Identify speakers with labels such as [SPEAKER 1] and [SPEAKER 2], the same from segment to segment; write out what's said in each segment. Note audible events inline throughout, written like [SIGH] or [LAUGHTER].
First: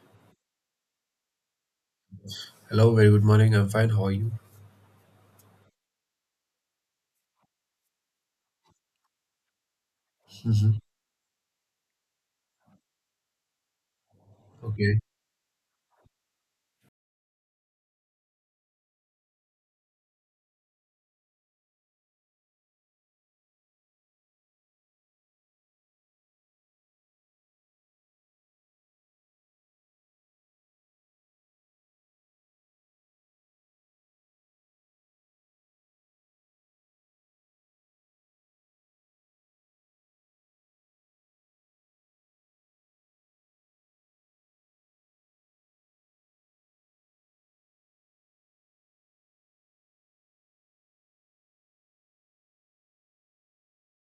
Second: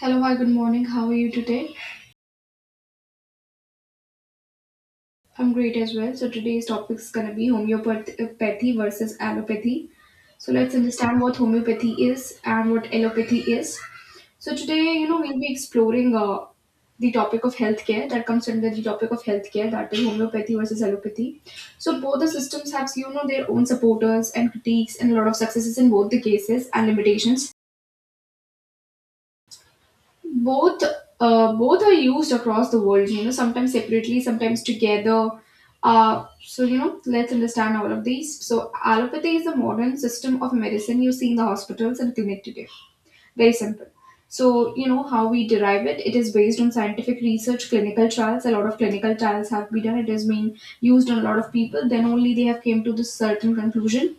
[SPEAKER 1] Hello, hi, good morning. How are you today?
[SPEAKER 2] Hello, very good morning. I'm fine. How are you?
[SPEAKER 1] I'm great as well. So, today's topic is going to be homeopathy versus allopathy. So, let's
[SPEAKER 2] hmm
[SPEAKER 1] understand what homeopathy is and what allopathy is. So, today,
[SPEAKER 2] Okay.
[SPEAKER 1] you know, we'll be exploring the topic of healthcare that comes under the topic of healthcare that is homeopathy versus allopathy. So, both the systems have, you know, their own supporters and critiques and a lot of successes in both the cases and limitations. both Both are used across the world, you know, sometimes separately, sometimes together. So, you know, let's understand all of these. So allopathy is a modern system of medicine you see in the hospitals and clinic today. Very simple. So, you know, how we derive it, it is based on scientific research, clinical trials. A lot of clinical trials have been done. It has been used on a lot of people, then only they have came to this certain conclusion.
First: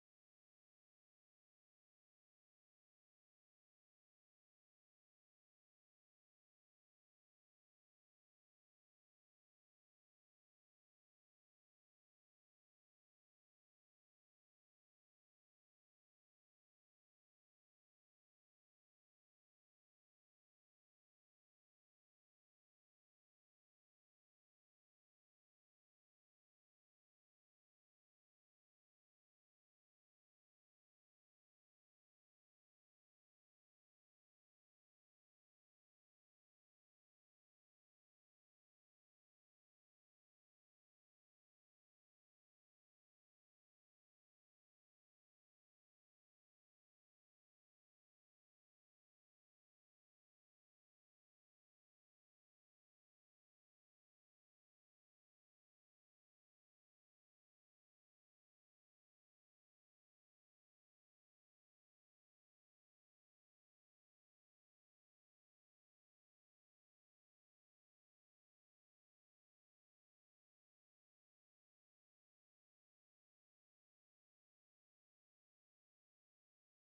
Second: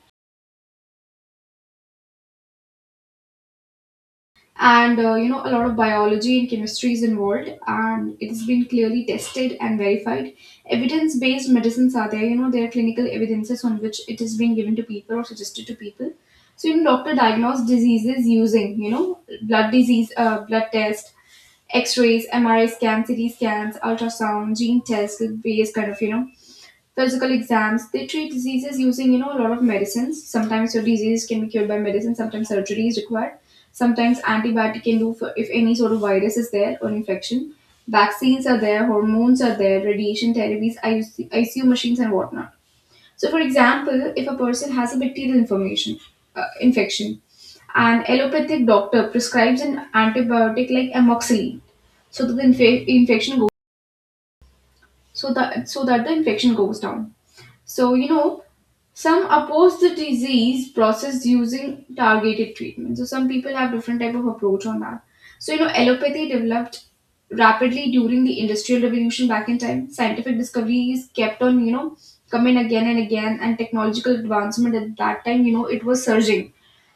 [SPEAKER 1] And you know, a lot of biology and chemistry is involved, and it has been clearly tested and verified. Evidence based medicines are there, you know. There are clinical evidences on which it is being given to people or suggested to people. So you know, doctor diagnose diseases using, you know, blood test, x-rays, MRI scans, CT scans, ultrasound, gene test based kind of, you know, surgical exams. They treat diseases using, you know, a lot of medicines. Sometimes your disease can be cured by medicine, sometimes surgery is required. Sometimes antibiotic can do for if any sort of virus is there or infection. Vaccines are there, hormones are there, radiation therapies, IC ICU machines and whatnot. So, for example, if a person has a bacterial infection, an allopathic doctor prescribes an antibiotic like amoxicillin, so that the inf- infection goes so that the infection goes down. So, you know, some oppose the disease process using targeted treatment. So some people have different type of approach on that. So, you know, allopathy developed rapidly during the industrial revolution back in time. Scientific discoveries kept on, you know, coming again and again, and technological advancement at that time, you know, it was surging.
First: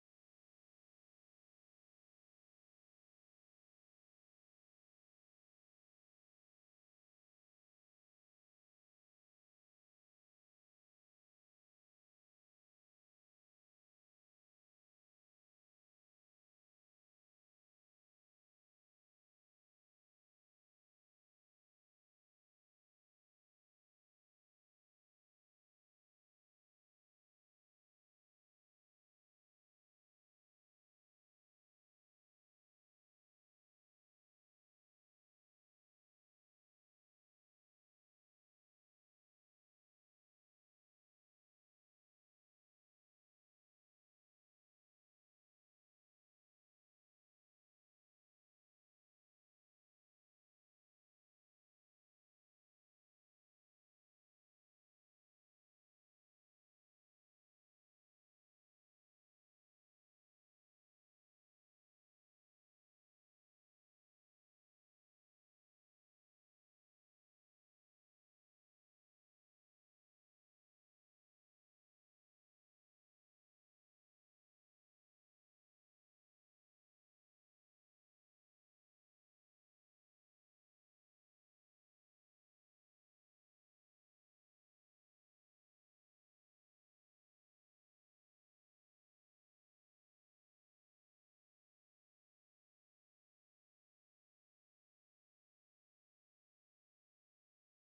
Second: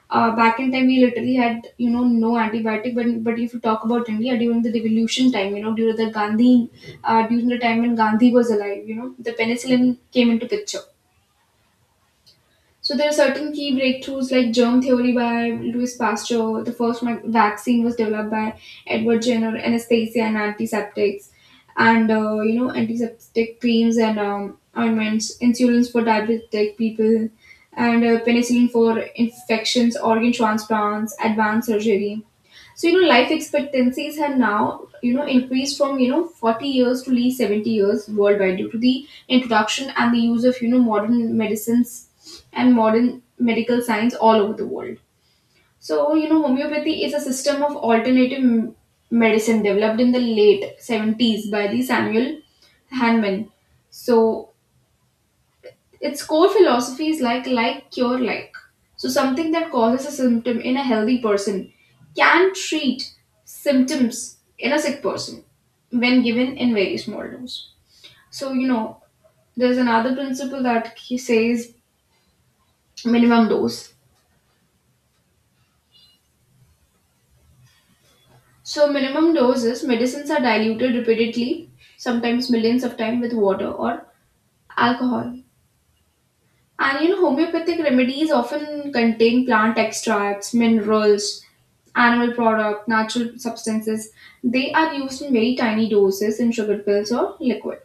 [SPEAKER 1] Back in time, we literally had, you know, no antibiotic. But if you talk about India during the revolution time, you know, during the time when Gandhi was alive, you know, the penicillin came into picture. So there are certain key breakthroughs like germ theory by Louis Pasteur. The first vaccine was developed by Edward Jenner, anesthesia and antiseptics, and you know, antiseptic creams and ointments, insulins for diabetic people, and penicillin for infections, organ transplants, advanced surgery. So, you know, life expectancies have now, you know, increased from, you know, 40 years to at least 70 years worldwide due to the introduction and the use of, you know, modern medicines and modern medical science all over the world. So, you know, homeopathy is a system of alternative medicine developed in the late 70s by the Samuel Hahnemann. So, its core philosophy is like, cure, like. So, something that causes a symptom in a healthy person can treat symptoms in a sick person when given in very small dose. So, you know, there's another principle that he says, minimum dose. So, minimum doses, medicines are diluted repeatedly, sometimes millions of times, with water or alcohol. And you know, homeopathic remedies often contain plant extracts, minerals, animal product, natural substances. They are used in very tiny doses in sugar pills or liquid.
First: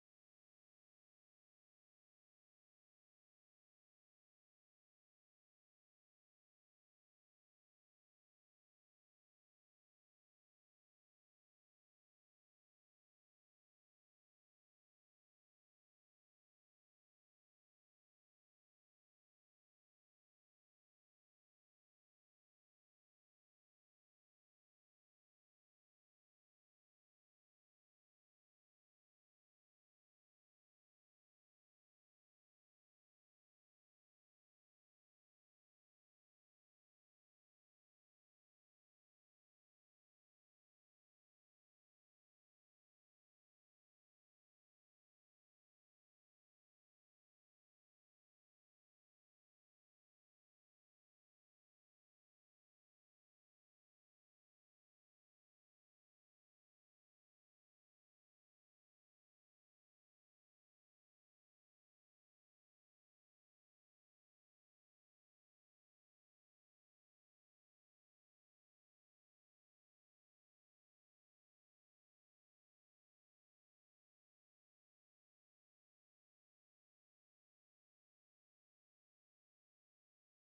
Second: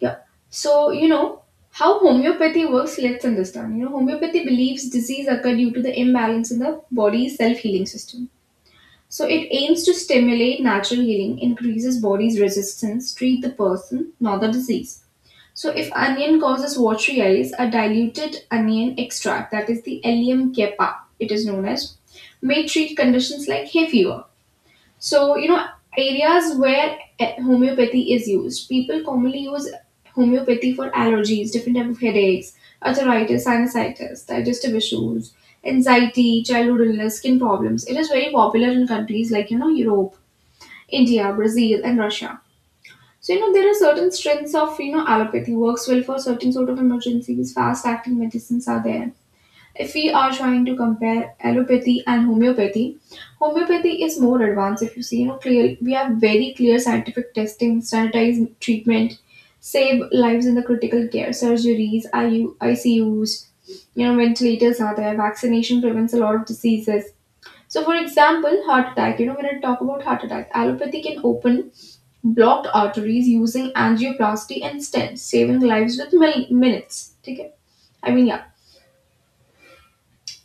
[SPEAKER 1] Yeah. So you know how homeopathy works. Let's understand. You know, homeopathy believes disease occur due to the imbalance in the body's self-healing system. So it aims to stimulate natural healing, increases body's resistance, treat the person, not the disease. So if onion causes watery eyes, a diluted onion extract, that is the Allium cepa, it is known as, may treat conditions like hay fever. So you know, areas where homeopathy is used, people commonly use homeopathy for allergies, different type of headaches, arthritis, sinusitis, digestive issues, anxiety, childhood illness, skin problems. It is very popular in countries like, you know, Europe, India, Brazil, and Russia. So, you know, there are certain strengths of, you know, allopathy works well for certain sort of emergencies. Fast acting medicines are there. If we are trying to compare allopathy and homeopathy, homeopathy is more advanced. If you see, you know, clear, we have very clear scientific testing, sanitized treatment, save lives in the critical care, surgeries, I C U's, you know, ventilators are there, vaccination prevents a lot of diseases. So, for example, heart attack. You know, when I talk about heart attack, allopathy can open blocked arteries using angioplasty and stents, saving lives with minutes. Okay? I mean, yeah.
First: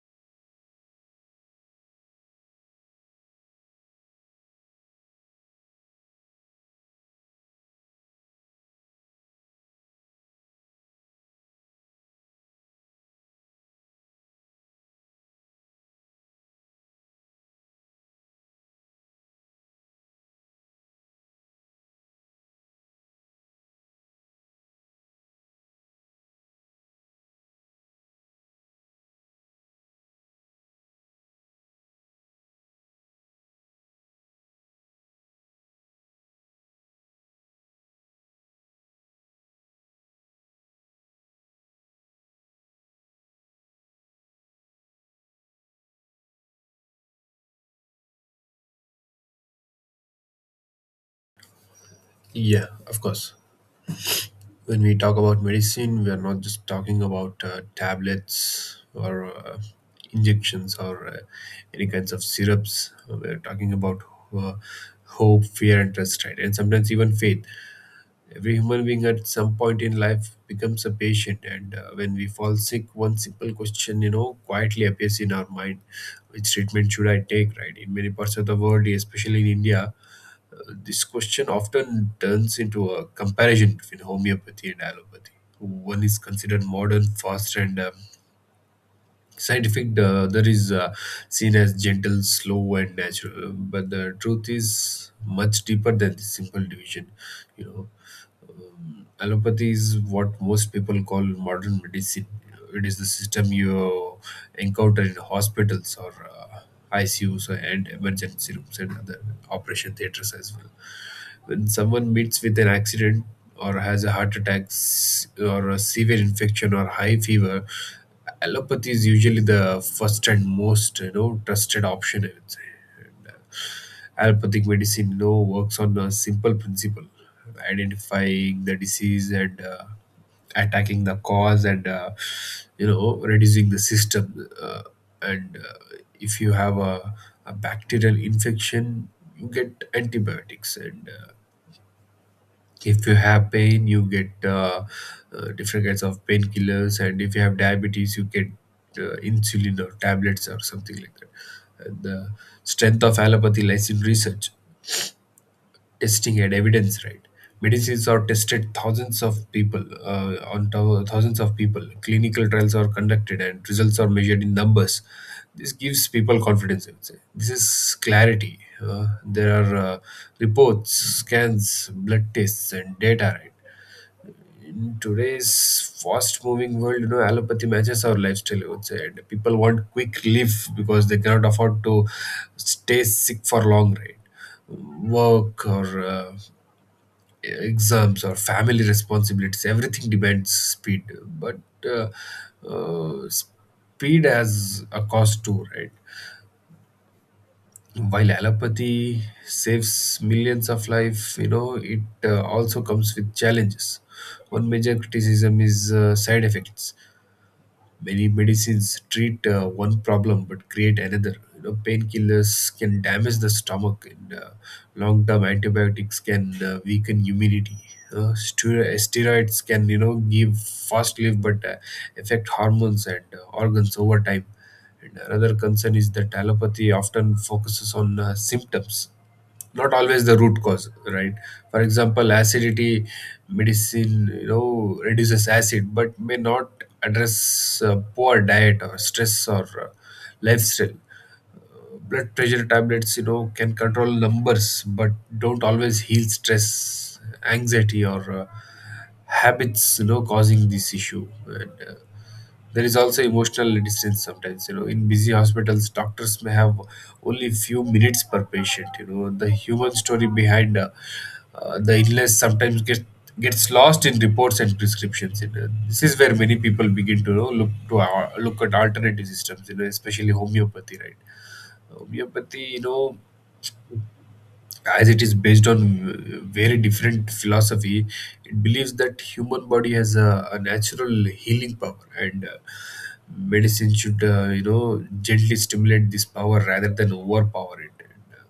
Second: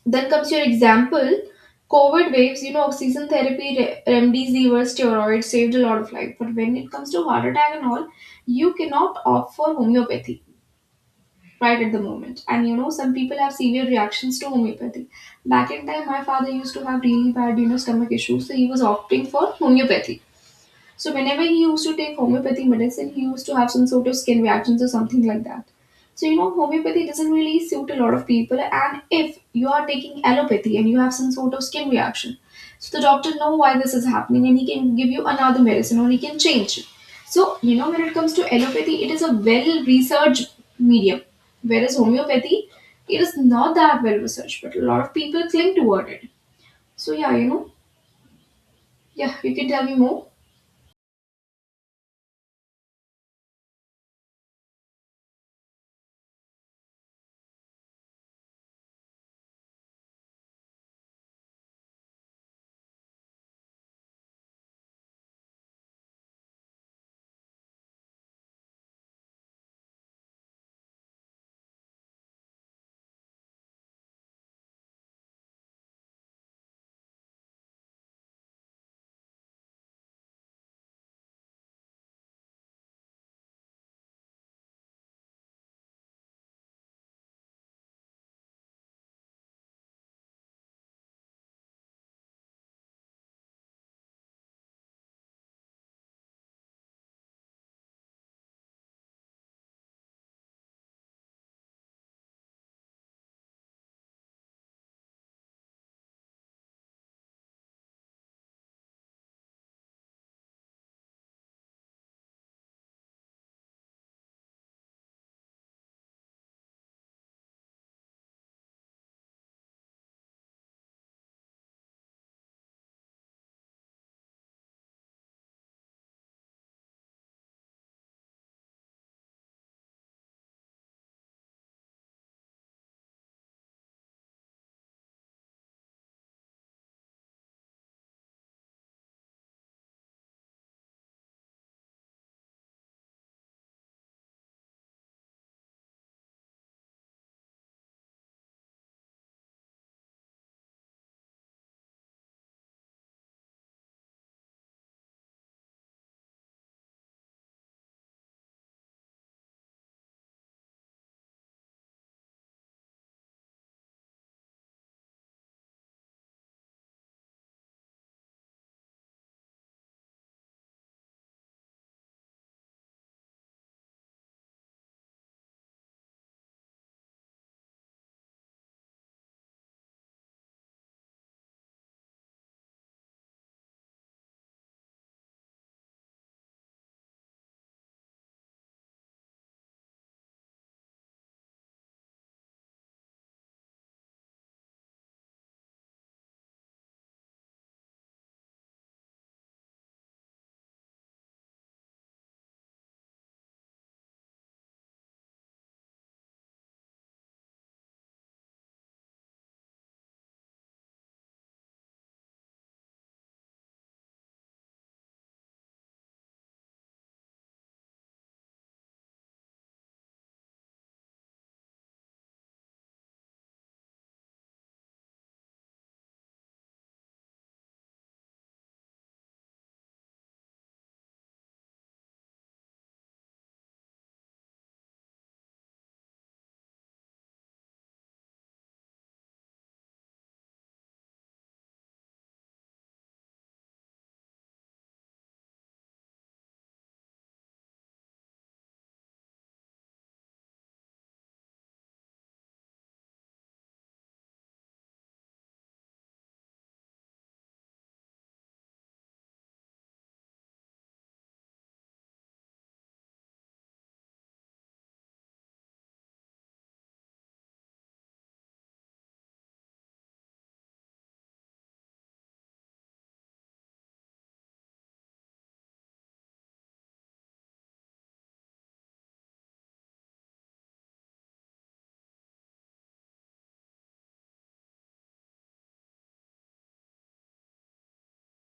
[SPEAKER 1] Then comes your example. COVID waves, you know, oxygen therapy, remdesivir, steroids saved a lot of life. But when it comes to heart attack and all, you cannot opt for homeopathy right at the moment. And you know, some people have severe reactions to homeopathy. Back in time, my father used to have really bad, you know, stomach issues, so he was opting for homeopathy. So whenever he used to take homeopathy medicine, he used to have some sort of skin reactions or something like that. So you know, homeopathy doesn't really suit a lot of people. And if you are taking allopathy and you have some sort of skin reaction, so the doctor know why this is happening and he can give you another medicine or he can change it. So you know, when it comes to allopathy, it is a well-researched medium, whereas homeopathy, it is not that well-researched, but a lot of people cling toward it. So yeah, you know, yeah, you can tell me more.
[SPEAKER 2] Yeah, of course. When we talk about medicine, we are not just talking about tablets or injections or any kinds of syrups. We're talking about uh, hope, fear, and trust, right? And sometimes even faith. Every human being at some point in life becomes a patient. And when we fall sick, one simple question, you know, quietly appears in our mind. Which treatment should I take, right? In many parts of the world, especially in India, this question often turns into a comparison between homeopathy and allopathy. One is considered modern, fast, and scientific, the other is seen as gentle, slow, and natural. But the truth is much deeper than this simple division. You know, Allopathy is what most people call modern medicine. It is the system you encounter in hospitals or ICUs and emergency rooms and other operation theaters as well. When someone meets with an accident or has a heart or a severe infection or high fever, allopathy is usually the first and most, you know, trusted option, I would say. And allopathic medicine, you know, works on a simple principle: identifying the disease and attacking the cause and you know, reducing the system. And If you have a bacterial infection you get antibiotics, and if you have pain you get different kinds of painkillers, and if you have diabetes you get insulin or tablets or something like that. And the strength of allopathy lies in research, testing, and evidence, right? Medicines are tested thousands of people, thousands of people. Clinical trials are conducted and results are measured in numbers. This gives people confidence, I would say. This is clarity. There are reports, scans, blood tests, and data, right? In today's fast moving world, you know, allopathy matches our lifestyle, I would say, and people want quick relief because they cannot afford to stay sick for long, right? Work or uh, exams or family responsibilities, everything demands speed. But uh, uh, speed has a cost too, right? While allopathy saves millions of life, you know, it also comes with challenges. One major criticism is side effects. Many medicines treat one problem but create another. You know, painkillers can damage the stomach, and long-term antibiotics can weaken immunity. Steroids can, you know, give fast relief but affect hormones and organs over time. And another concern is that allopathy often focuses on symptoms, not always the root cause, right? For example, acidity medicine, you know, reduces acid but may not address poor diet or stress or lifestyle. Blood pressure tablets, you know, can control numbers but don't always heal stress, anxiety, or habits, you know, causing this issue. And there is also emotional distance sometimes, you know. In busy hospitals doctors may have only few minutes per patient. You know, the human story behind the illness sometimes gets lost in reports and prescriptions, you know. This is where many people begin to, you know, look at alternative systems, you know, especially homeopathy, right? Homeopathy, you know, as it is based on very different philosophy, it believes that human body has a natural healing power, and medicine should, you know, gently stimulate this power rather than overpower it. And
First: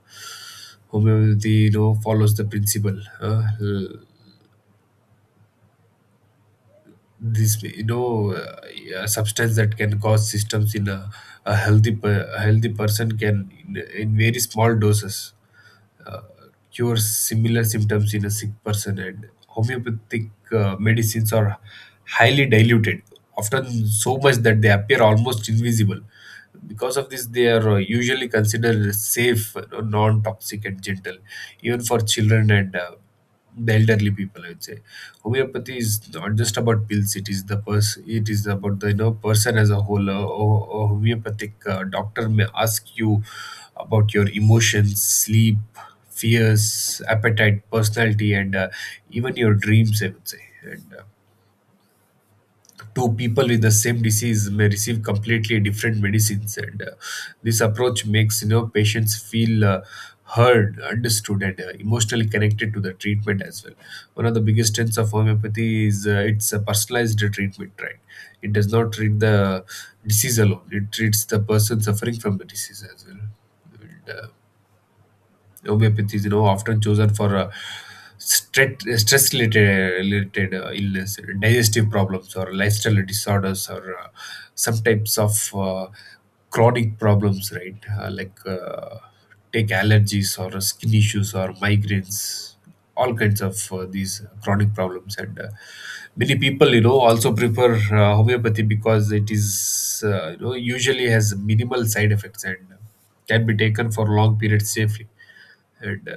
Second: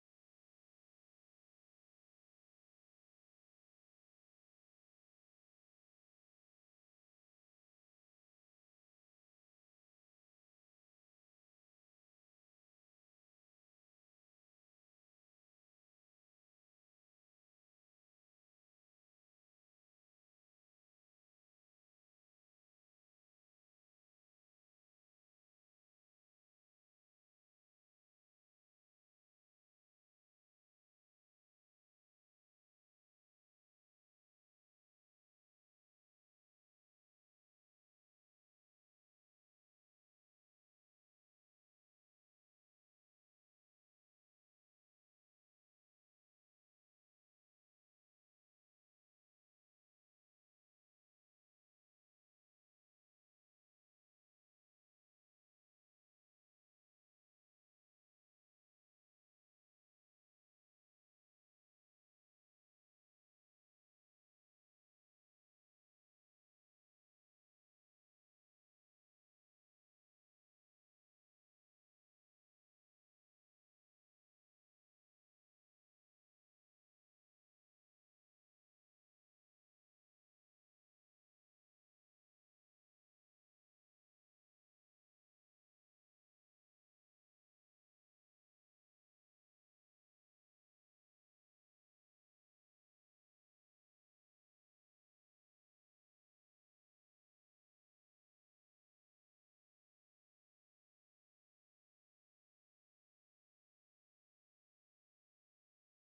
[SPEAKER 2] homeopathy, you know, follows the principle. This, a substance that can cause systems in a healthy person can, in very small doses, uh, cure similar symptoms in a sick person. And homeopathic medicines are highly diluted, often so much that they appear almost invisible. Because of this they are, usually considered safe, you know, non-toxic and gentle, even for children and the elderly people, I would say. Homeopathy is not just about pills, it is the it is about the, you know, person as a whole. A homeopathic doctor may ask you about your emotions, sleep, fears, appetite, personality, and even your dreams, I would say. And two people with the same disease may receive completely different medicines. And this approach makes, you know, patients feel heard, understood, and emotionally connected to the treatment as well. One of the biggest strengths of homeopathy is it's a personalized treatment, right? It does not treat the disease alone, it treats the person suffering from the disease as well. And homeopathy is, you know, often chosen for stress related illness, digestive problems, or lifestyle disorders, or some types of chronic problems, right? Take allergies or skin issues or migraines, all kinds of these chronic problems. And many people, you know, also prefer homeopathy because it is, you know, usually has minimal side effects and can be taken for long periods safely. And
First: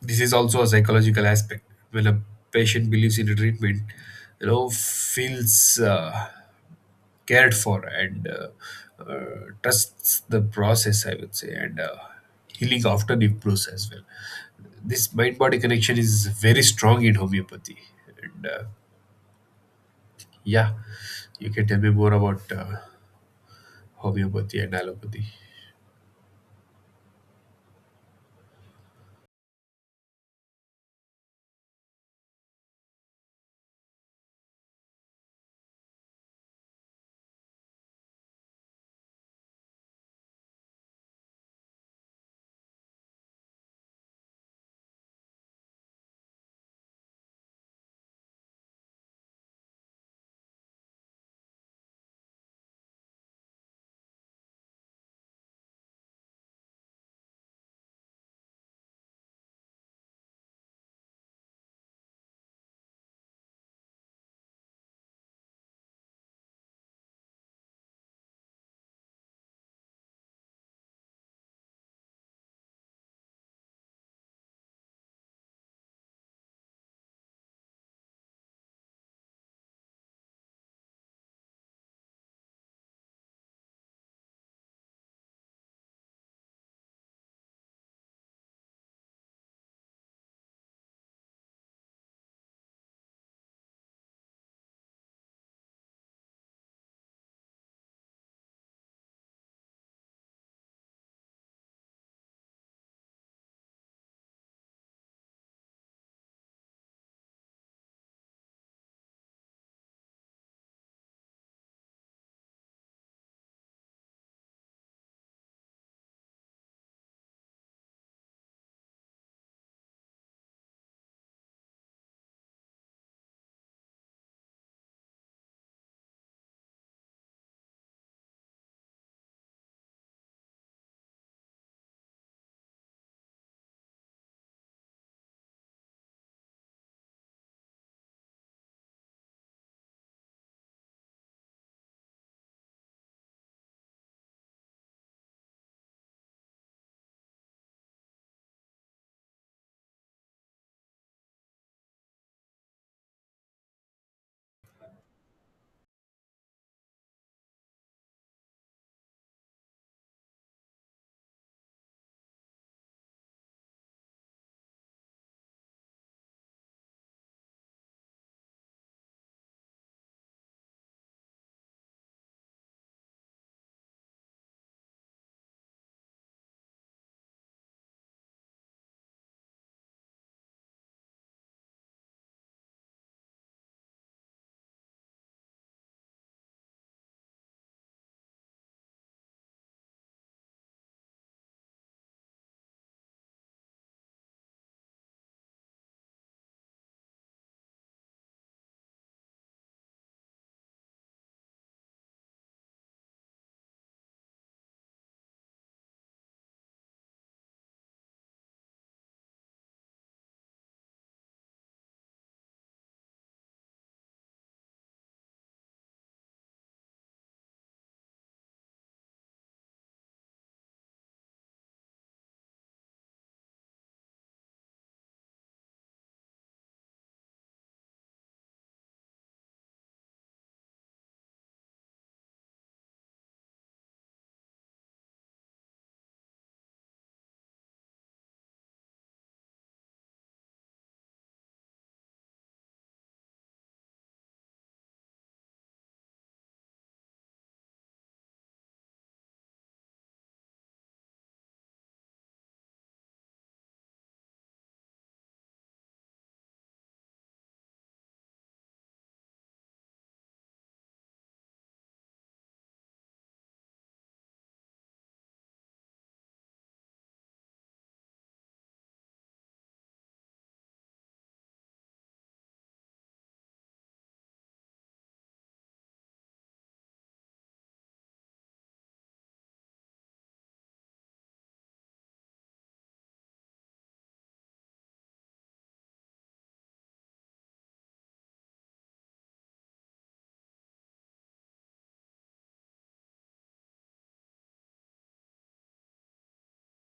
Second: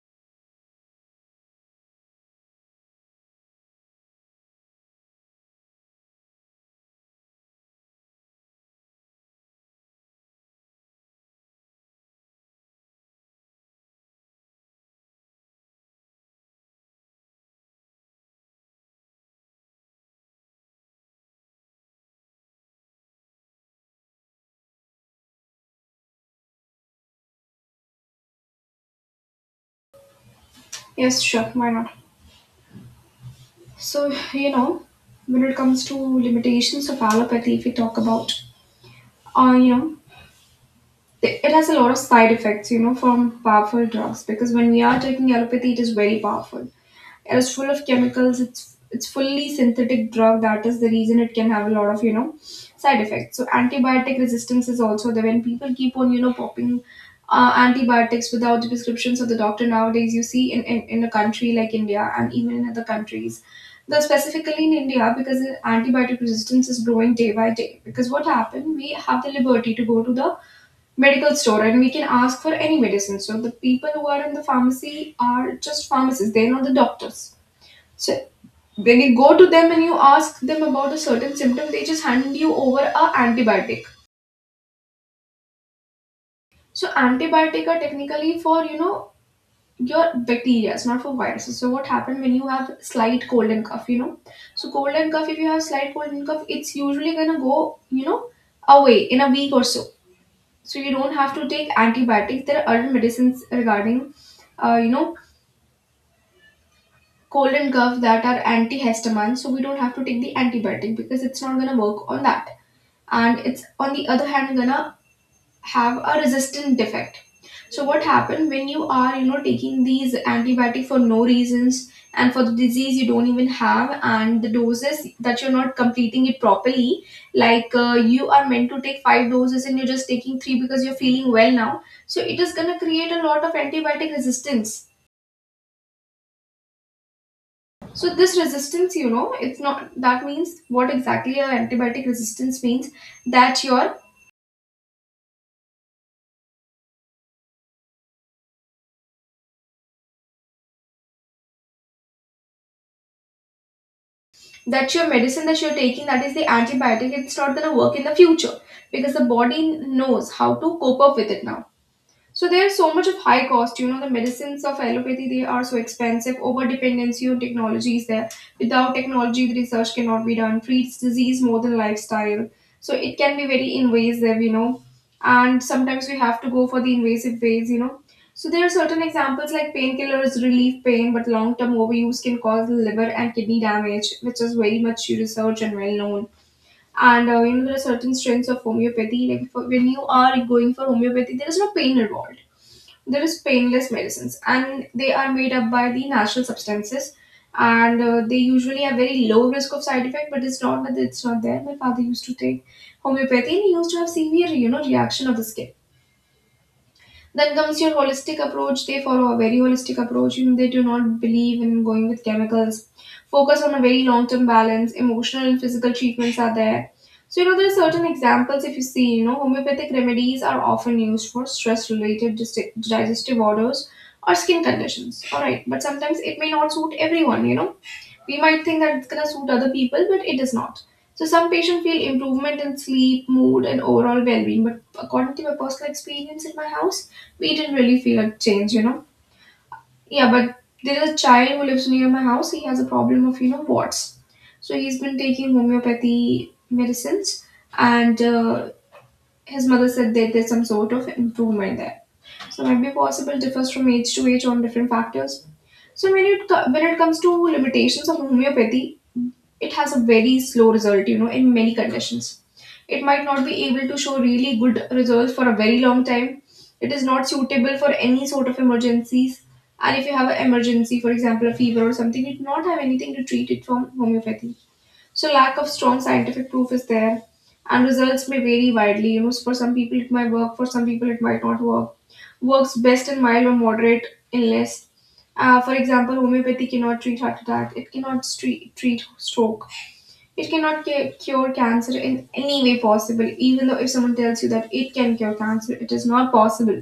[SPEAKER 2] this is also a psychological aspect. When a patient believes in a treatment, you know, feels cared for, and trusts the process, I would say. And healing often improves as well. This mind body connection is very strong in homeopathy. And Yeah, you can tell me more about homeopathy and allopathy.
[SPEAKER 1] Yes, sure, why not? So, you know, when it comes to limitations of allopathy, if we talk about, you know, it has a lot of side effects, you know, from powerful drugs. Because when we are taking allopathy, it is very powerful. It is full of chemicals. It's fully synthetic drug. That is the reason it can have a lot of, you know, side effects. So antibiotic resistance is also there. When people keep on, you know, popping antibiotics without the prescriptions of the doctor nowadays, you see in a country like India and even in other countries. Though specifically in India, because the antibiotic resistance is growing day by day. Because what happened, we have the liberty to go to the medical store and we can ask for any medicine. So the people who are in the pharmacy are just pharmacists, they're not the doctors. So when you go to them and you ask them about a certain symptom, they just hand you over a antibiotic. So antibiotic are technically for, you know, your bacteria, it's not for viruses. So what happened when you have slight cold and cough, you know? So cold and cough, if you have slight cold and cough, it's usually gonna go, you know, away in a week or so. So you don't have to take antibiotics. There are other medicines regarding you know, cold and cough that are antihistamine. So we don't have to take the antibiotic because it's not going to work on that, and it's on the other hand gonna have a resistant defect. So what happened, when you are, you know, taking these antibiotic for no reasons and for the disease you don't even have, and the doses that you're not completing it properly, like you are meant to take 5 doses and you're just taking 3 because you're feeling well now, so it is going to create a lot of antibiotic resistance. So this resistance, you know, it's not that means, what exactly a antibiotic resistance means, that your that your medicine that you're taking, that is the antibiotic, it's not going to work in the future because the body knows how to cope up with it now. So there's so much of high cost. You know, the medicines of allopathy, they are so expensive. Over dependency on technology is there. Without technology, the research cannot be done. Treats disease more than lifestyle. So it can be very invasive, you know. And sometimes we have to go for the invasive ways, you know. So there are certain examples like painkillers relieve pain, but long-term overuse can cause liver and kidney damage, which is very much researched and well known. And you know, there are certain strengths of homeopathy. Like, when you are going for homeopathy, there is no pain involved. There is painless medicines and they are made up by the natural substances, and they usually have very low risk of side effect, but it's not that it's not there. My father used to take homeopathy and he used to have severe reaction of the skin. Then comes your holistic approach. They follow a very holistic approach. They do not believe in going with chemicals. Focus on a very long-term balance. Emotional and physical treatments are there. So there are certain examples. If you see, homeopathic remedies are often used for stress-related digestive disorders or skin conditions. All right, but sometimes it may not suit everyone. We might think that it's going to suit other people, but it is not. So some patients feel improvement in sleep, mood, and overall well-being, but according to my personal experience in my house, we didn't really feel a change. Yeah, but there is a child who lives near my house. He has a problem of warts, so he's been taking homeopathy medicines, and his mother said that there's some sort of improvement there. So might be possible differs from age to age on different factors. So when when it comes to limitations of homeopathy, it has a very slow result in many conditions. It might not be able to show really good results for a very long time. It is not suitable for any sort of emergencies, and if you have an emergency, for example a fever or something, you do not have anything to treat it from homeopathy. So lack of strong scientific proof is there, and results may vary widely, for some people it might work, for some people it might not work. Works best in mild or moderate illness. For example, homeopathy cannot treat heart attack, it cannot treat stroke, it cannot cure cancer in any way possible. Even though if someone tells you that it can cure cancer, it is not possible.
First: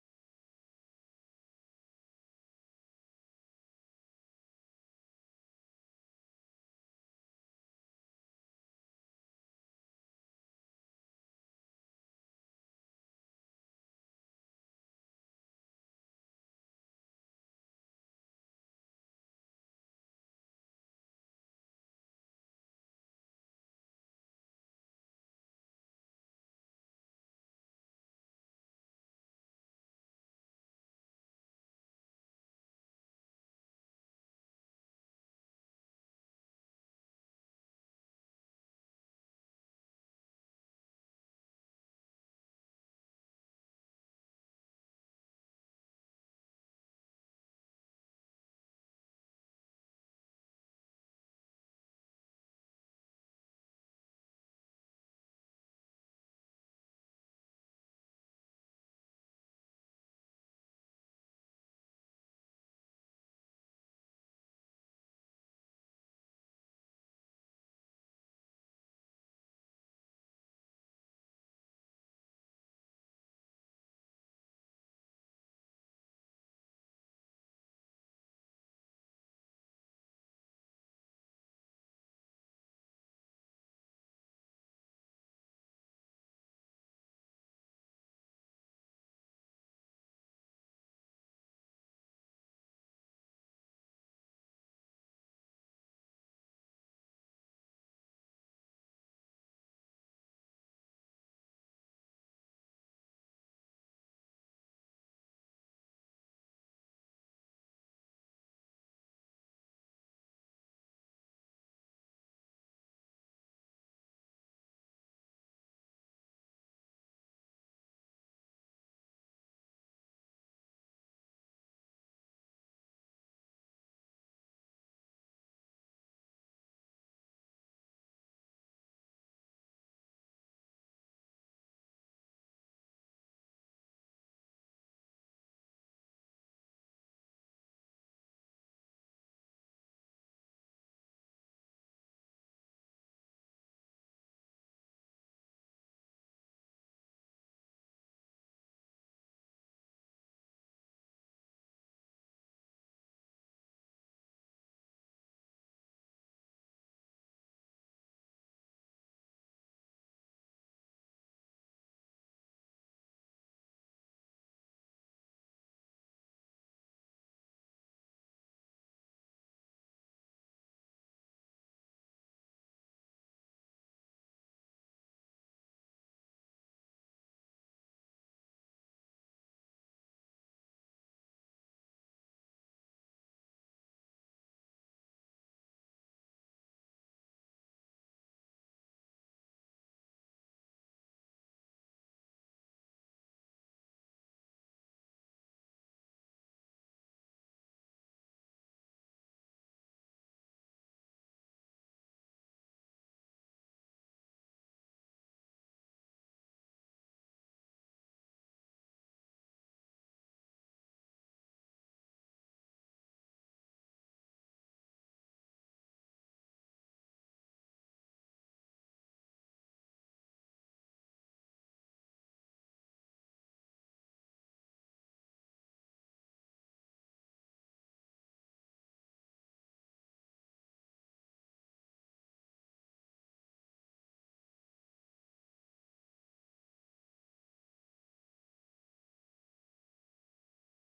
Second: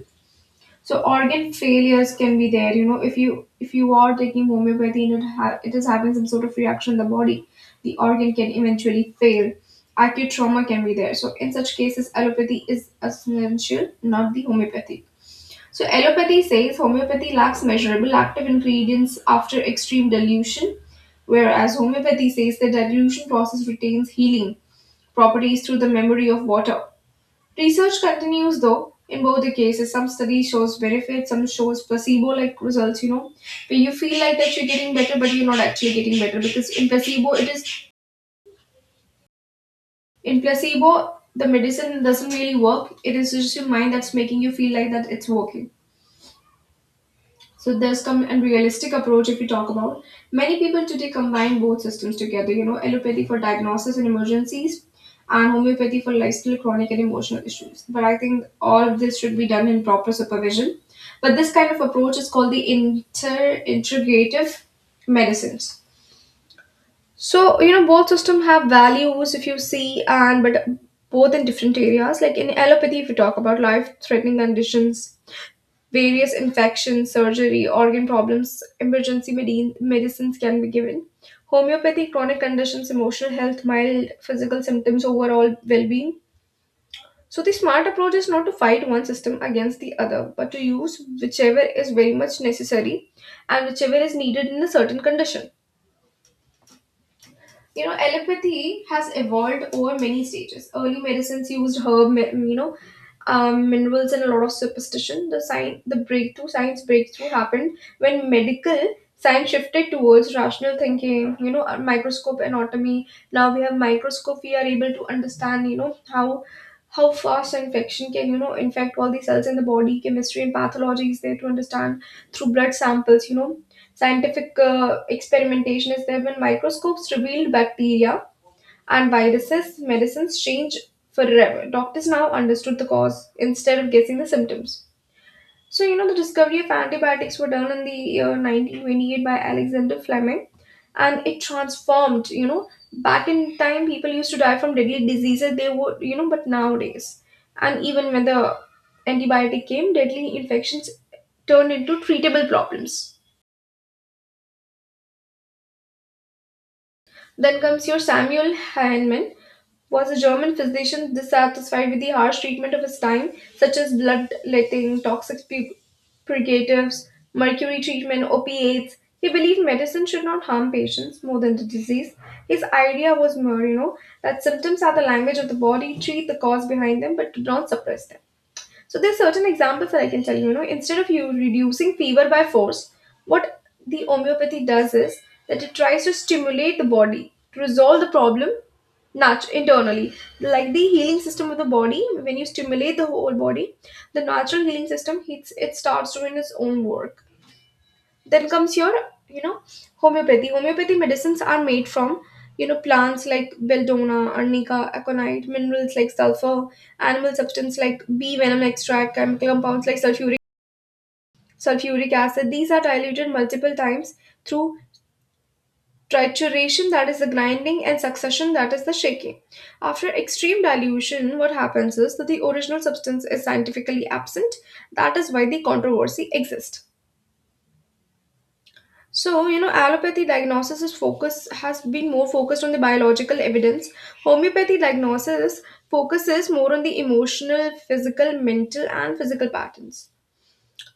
[SPEAKER 1] So organ failures can be there. If you are taking homeopathy and it is having some sort of reaction in the body, the organ can eventually fail. Acute trauma can be there. So in such cases, allopathy is essential, not the homeopathy. So allopathy says homeopathy lacks measurable active ingredients after extreme dilution, whereas homeopathy says the dilution process retains healing properties through the memory of water. Research continues though in both the cases. Some studies shows benefits, some shows placebo-like results, where you feel like that you're getting better, but you're not actually getting better, because in placebo the medicine doesn't really work. It is just your mind that's making you feel like that it's working. So there's come a realistic approach if we talk about. Many people today combine both systems together, allopathy for diagnosis and emergencies and homeopathy for lifestyle, chronic and emotional issues. But I think all of this should be done in proper supervision. But this kind of approach is called the inter-integrative medicines. So, both system have values if you see, and but both in different areas. Like in allopathy, if we talk about life-threatening conditions, various infections, surgery, organ problems, emergency medin medicines can be given. Homeopathy, chronic conditions, emotional health, mild physical symptoms, overall well being. So, the smart approach is not to fight one system against the other, but to use whichever is very much necessary and whichever is needed in a certain condition. Allopathy has evolved over many stages. Early medicines used minerals and a lot of superstition. The science the breakthrough science breakthrough happened when medical science shifted towards rational thinking. Microscope, anatomy. Now we have microscope, we are able to understand how fast infection can infect all the cells in the body. Chemistry and pathology is there to understand through blood samples. Scientific experimentation is there. When microscopes revealed bacteria and viruses, medicines change forever. Doctors now understood the cause instead of guessing the symptoms. So, the discovery of antibiotics were done in the year 1928 by Alexander Fleming, and it transformed. You know, Back in time, people used to die from deadly diseases, they would, but nowadays, and even when the antibiotic came, deadly infections turned into treatable problems. Then comes your Samuel Hahnemann, was a German physician dissatisfied with the harsh treatment of his time, such as bloodletting, toxic purgatives, mercury treatment, opiates. He believed medicine should not harm patients more than the disease. His idea was more, that symptoms are the language of the body, treat the cause behind them, but do not suppress them. So there's certain examples that I can tell you. Instead of you reducing fever by force, what the homeopathy does is that it tries to stimulate the body to resolve the problem internally, like the healing system of the body. When you stimulate the whole body, the natural healing system hits, it starts doing its own work. Then comes your you know homeopathy. Homeopathy medicines are made from plants like belladonna, arnica, aconite, minerals like sulfur, animal substance like bee venom extract, chemical compounds like sulfuric acid. These are diluted multiple times through trituration, that is the grinding, and succussion, that is the shaking. After extreme dilution, what happens is that the original substance is scientifically absent. That is why the controversy exists. So, allopathy diagnosis is focus has been more focused on the biological evidence. Homeopathy diagnosis focuses more on the emotional, physical, mental, and physical patterns.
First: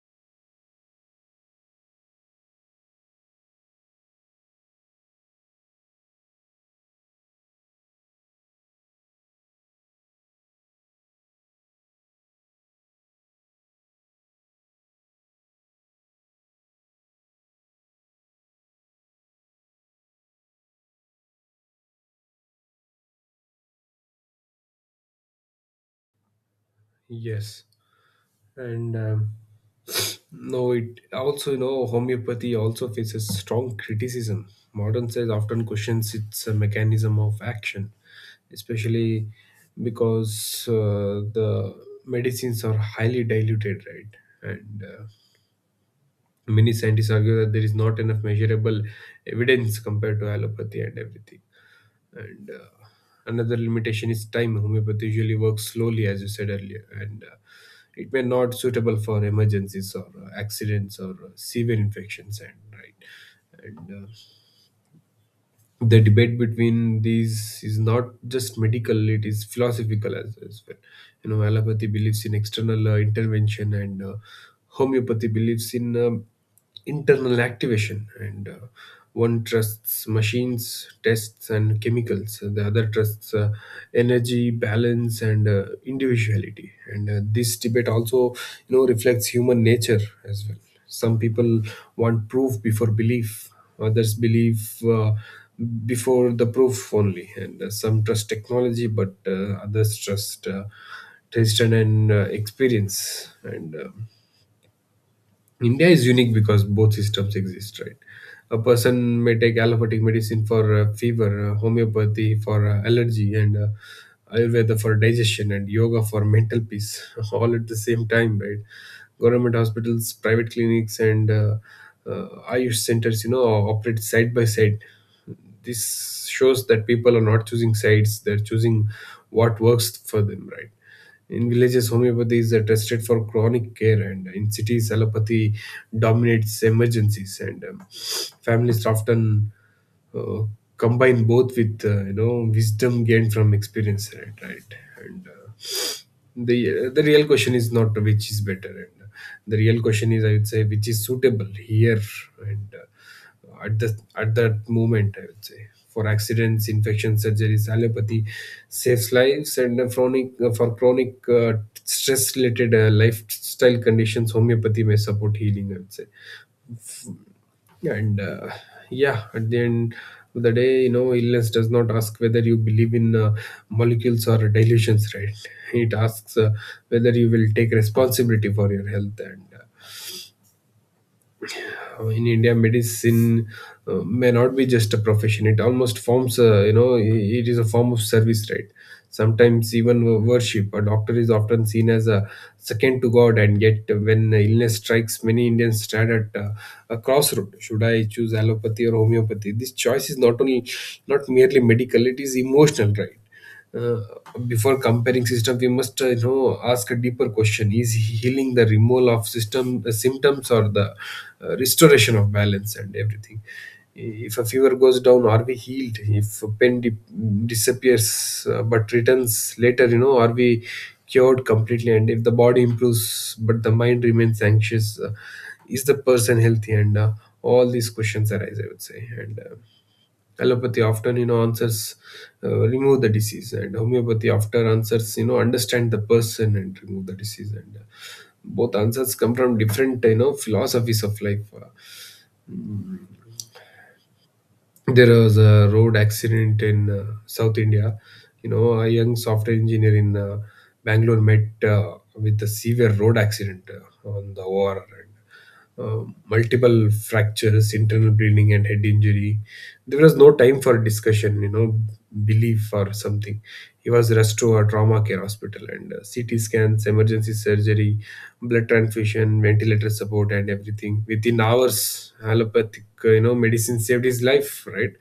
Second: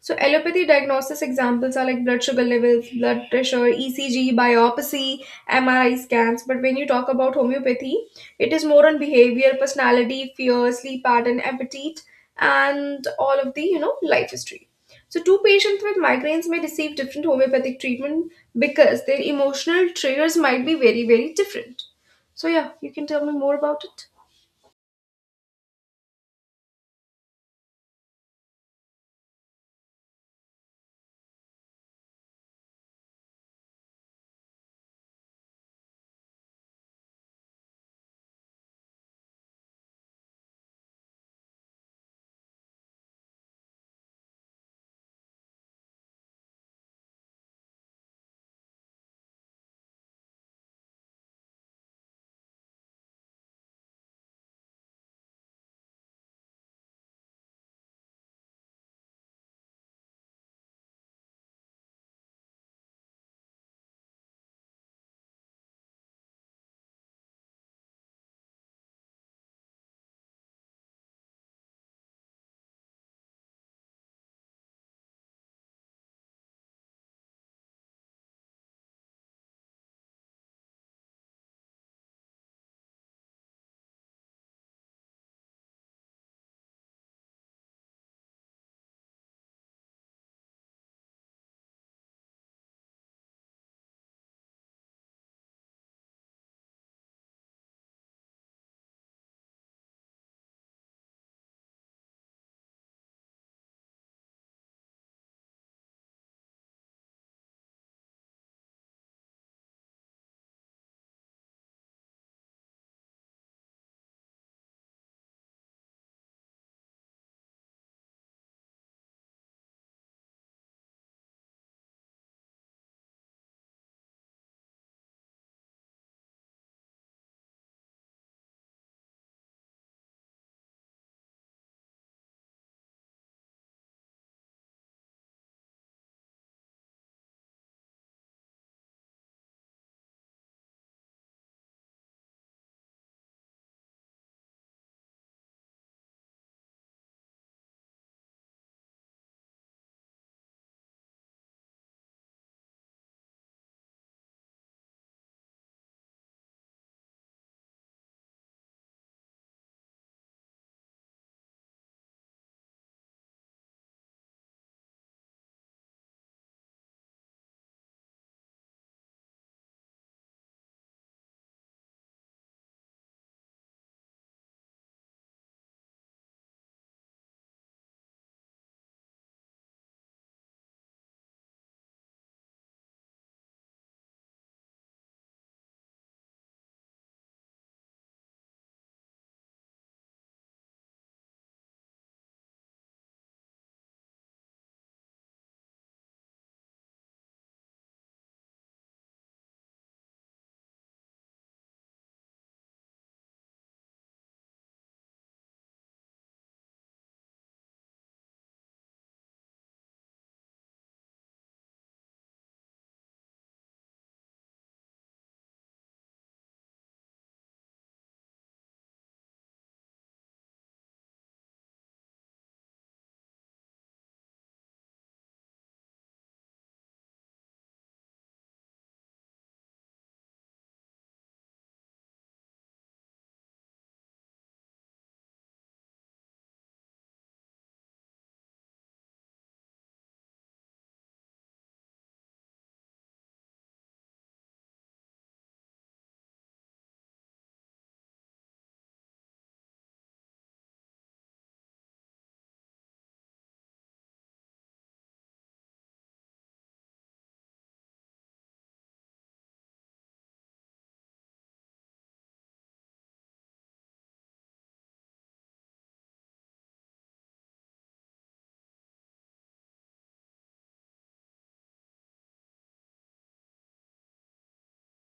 [SPEAKER 1] So allopathy diagnosis examples are like blood sugar levels, blood pressure, ECG, biopsy, MRI scans. But when you talk about homeopathy, it is more on behavior, personality, fear, sleep pattern, appetite, and all of the life history. So two patients with migraines may receive different homeopathic treatment because their emotional triggers might be very very different. So yeah, you can tell me more about it.
[SPEAKER 2] Yes, and no, it also, you know, homeopathy also faces strong criticism. Modern science often questions its mechanism of action, especially because the medicines are highly diluted, right? And many scientists argue that there is not enough measurable evidence compared to allopathy and everything. And another limitation is time. Homeopathy usually works slowly, as you said earlier. And it may not suitable for emergencies or accidents or severe infections and right. And the debate between these is not just medical, it is philosophical as well. You know, allopathy believes in external intervention, and homeopathy believes in internal activation. And one trusts machines, tests, and chemicals. The other trusts energy, balance, and individuality. And this debate also, you know, reflects human nature as well. Some people want proof before belief. Others believe before the proof only. And some trust technology, but others trust taste and experience. And India is unique because both systems exist, right? A person may take allopathic medicine for fever, homeopathy for allergy, and Ayurveda for digestion, and yoga for mental peace, [LAUGHS] all at the same time, right? Government hospitals, private clinics, and Ayush centers, you know, operate side by side. This shows that people are not choosing sides, they're choosing what works for them, right? In villages homeopathy is tested for chronic care, and in cities allopathy dominates emergencies. And Families often uh, combine both with, you know, wisdom gained from experience, right? Right. And the real question is not which is better. And the real question is, I would say, which is suitable here. And at that moment, I would say, for accidents, infections, surgeries, allopathy saves lives. And chronic for chronic stress related lifestyle conditions, homeopathy may support healing, I would say. yeah, and uh, yeah, at the end of the day, you know, illness does not ask whether you believe in molecules or dilutions, right? It asks whether you will take responsibility for your health. And in India, medicine may not be just a profession. It almost forms a, you know, it is a form of service, right? Sometimes even worship. A doctor is often seen as a second to God, and yet when illness strikes, many Indians stand at a crossroad. Should I choose allopathy or homeopathy? This choice is not merely medical; it is emotional, right? uh, Before comparing system we must, you know, ask a deeper question. Is healing the removal of system symptoms, or the restoration of balance and everything? If a fever goes down are we healed? If a disappears but returns later, you know, are we cured completely? And if the body improves but the mind remains anxious, is the person healthy? And all these questions arise, I would say. And allopathy often, you know, answers, remove the disease, and homeopathy after answers, you know, understand the person and remove the disease. And both answers come from different, you know, philosophies of life. Mm, there was a road accident in South India. You know, a young software engineer in Bangalore met with a severe road accident on the ORR. Multiple fractures, internal bleeding, and head injury. There was no time for discussion, you know, belief or something. He was rushed to a trauma care hospital, and CT scans, emergency surgery, blood transfusion, ventilator support, and everything. Within hours, allopathic, you know, medicine saved his life, right?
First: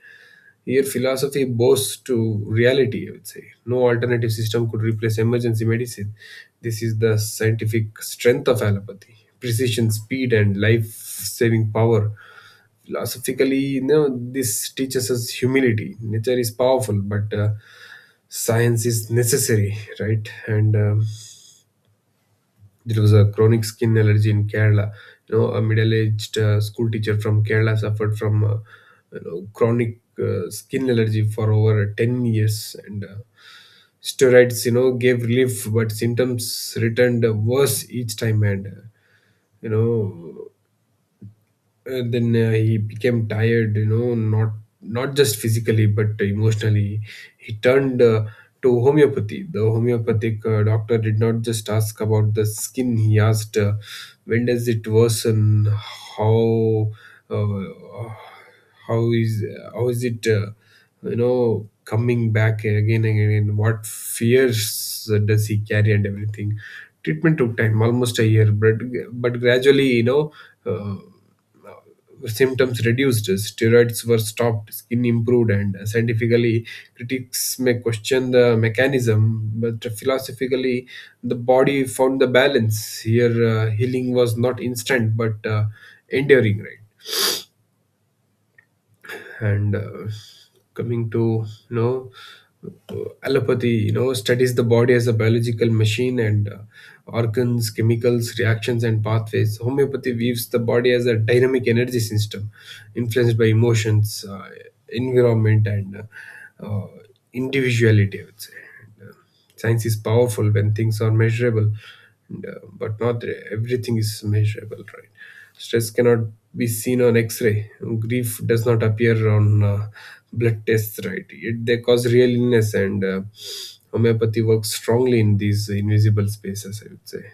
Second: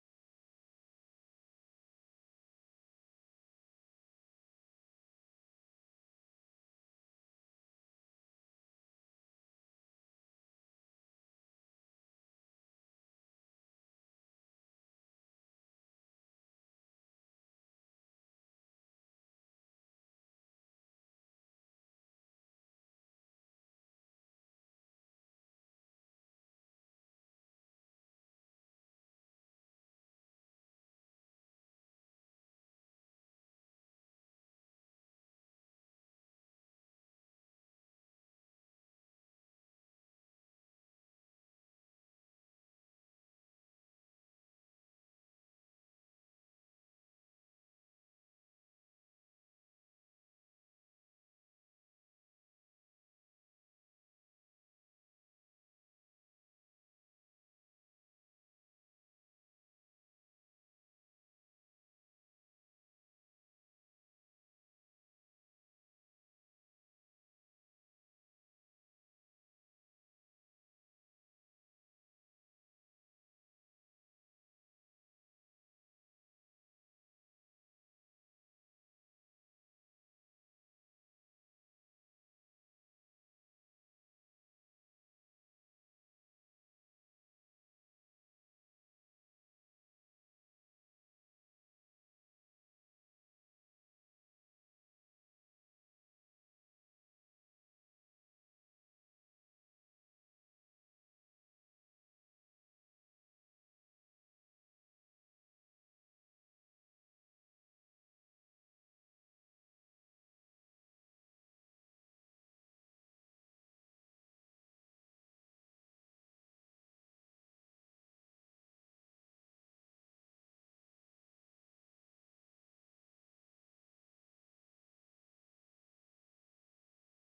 [SPEAKER 2] Here, philosophy bows to reality, I would say. No alternative system could replace emergency medicine. This is the scientific strength of allopathy: precision, speed, and life saving power. Philosophically, you know, this teaches us humility. Nature is powerful, but science is necessary, right? And There was a chronic skin allergy in Kerala. You know, a middle-aged school teacher from Kerala suffered from, you know, chronic skin allergy for over 10 years, and steroids, you know, gave relief, but symptoms returned worse each time. And you know then he became tired, you know, not not just physically but emotionally. He turned to homeopathy. The homeopathic doctor did not just ask about the skin, he asked, when does it worsen, how uh, how is how is it, you know, coming back again and again, what fears does he carry and everything. Treatment took time, almost a year, but gradually, you know, uh, symptoms reduced, steroids were stopped, skin improved. And scientifically, critics may question the mechanism, but philosophically, the body found the balance. Here, healing was not instant but enduring, right? and coming to, you know, uh, allopathy, you know, studies the body as a biological machine, and organs, chemicals, reactions, and pathways. Homeopathy views the body as a dynamic energy system influenced by emotions, environment, and individuality, I would say. Science is powerful when things are measurable. And but not everything is measurable, right? Stress cannot be seen on x-ray, grief does not appear on blood tests, right? Yet they cause real illness. And homeopathy works strongly in these invisible spaces, I would say.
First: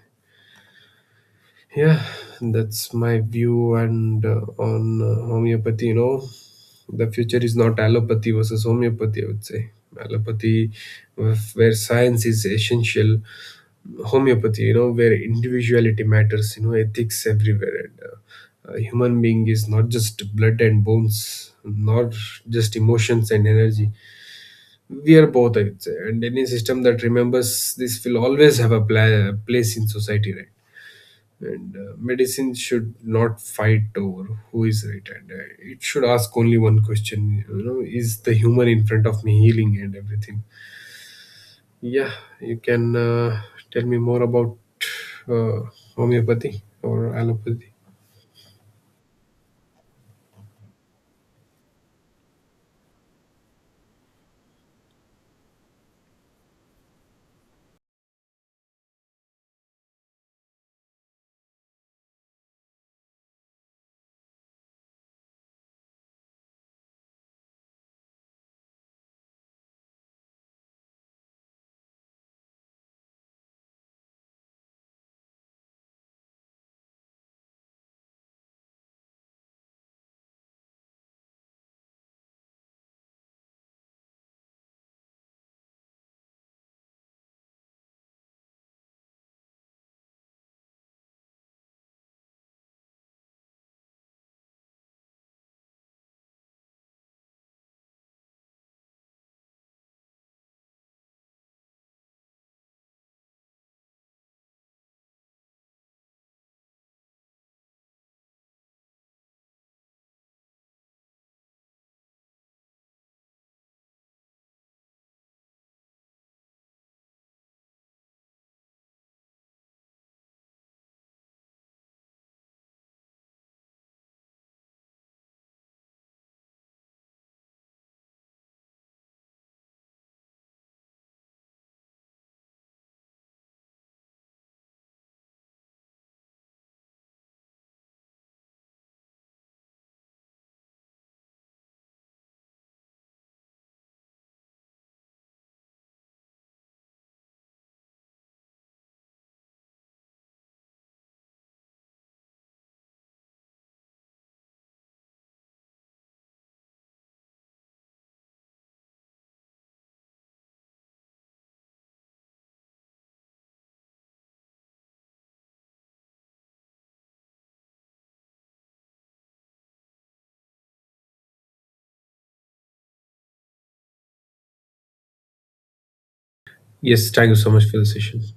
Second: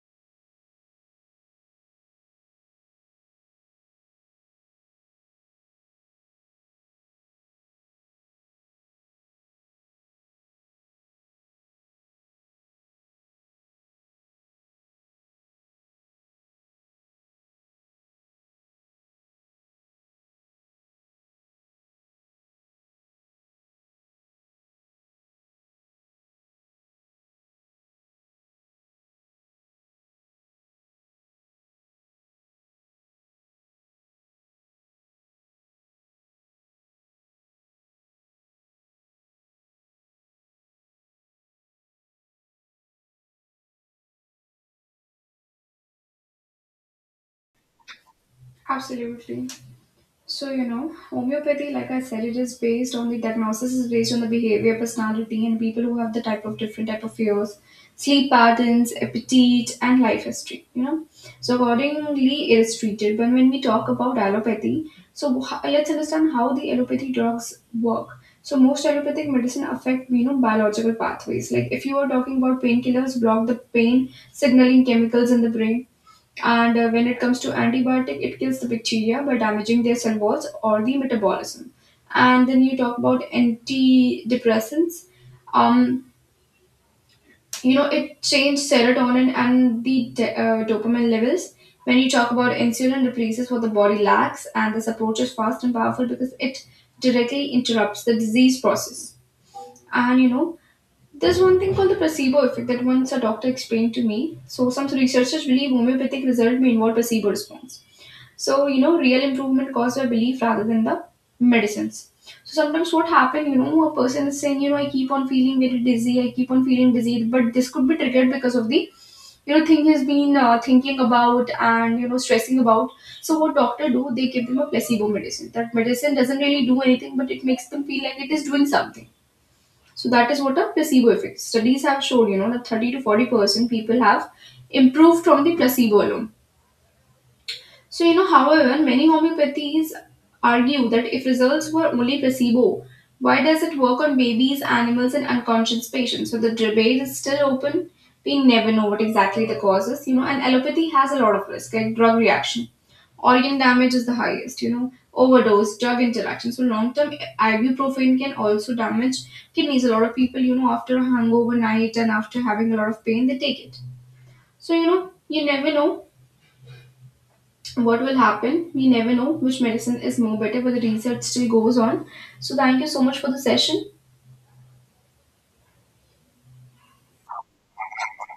[SPEAKER 2] Yeah, that's my view, and on homeopathy. You know, the future is not allopathy versus homeopathy, I would say. Allopathy, where science is essential, homeopathy, you know, where individuality matters. You know, ethics everywhere. And a human being is not just blood and bones, not just emotions and energy. We are both, I would say, and any system that remembers this will always have a place in society, right? And medicine should not fight over who is right. And it should ask only one question, you know, is the human in front of me healing and everything. Yeah, you can tell me more about uh, homeopathy or allopathy.
[SPEAKER 1] Absolutely. So, homeopathy, like I said, it is based on the diagnosis is based on the behavior, personality, and people who have the type of different type of fears, sleep patterns, appetite, and life history. So accordingly, it is treated. But when we talk about allopathy, so let's understand how the allopathy drugs work. So most allopathic medicine affect biological pathways. Like if you are talking about painkillers, block the pain signaling chemicals in the brain, and when it comes to antibiotic, it kills the bacteria by damaging their cell walls or the metabolism. And then you talk about antidepressants. Um, it changes serotonin and the dopamine levels. When you talk about insulin, replaces what the body lacks, and this approach is fast and powerful because it directly interrupts the disease process. And there's one thing called the placebo effect that once a doctor explained to me. So some researchers believe homeopathic result may involve placebo response. So, real improvement caused by belief rather than the medicines. So sometimes what happen, a person is saying, I keep on feeling very dizzy, I keep on feeling dizzy, but this could be triggered because of the thing he's been thinking about, and, stressing about. So what doctor do, they give them a placebo medicine. That medicine doesn't really do anything, but it makes them feel like it is doing something. So that is what a placebo effect. Studies have shown, that 30 to 40% people have improved from the placebo alone. So, however, many homeopathies argue that if results were only placebo, why does it work on babies, animals, and unconscious patients? So the debate is still open. We never know what exactly the cause is, and allopathy has a lot of risk, like drug reaction. Organ damage is the highest, overdose, drug interaction. So long term ibuprofen can also damage kidneys. A lot of people, after a hangover night and after having a lot of pain, they take it. So, you never know what will happen. We never know which medicine is more better, but the research still goes on. So thank you so much for the session.
[SPEAKER 2] Yes, thank you so much for the session.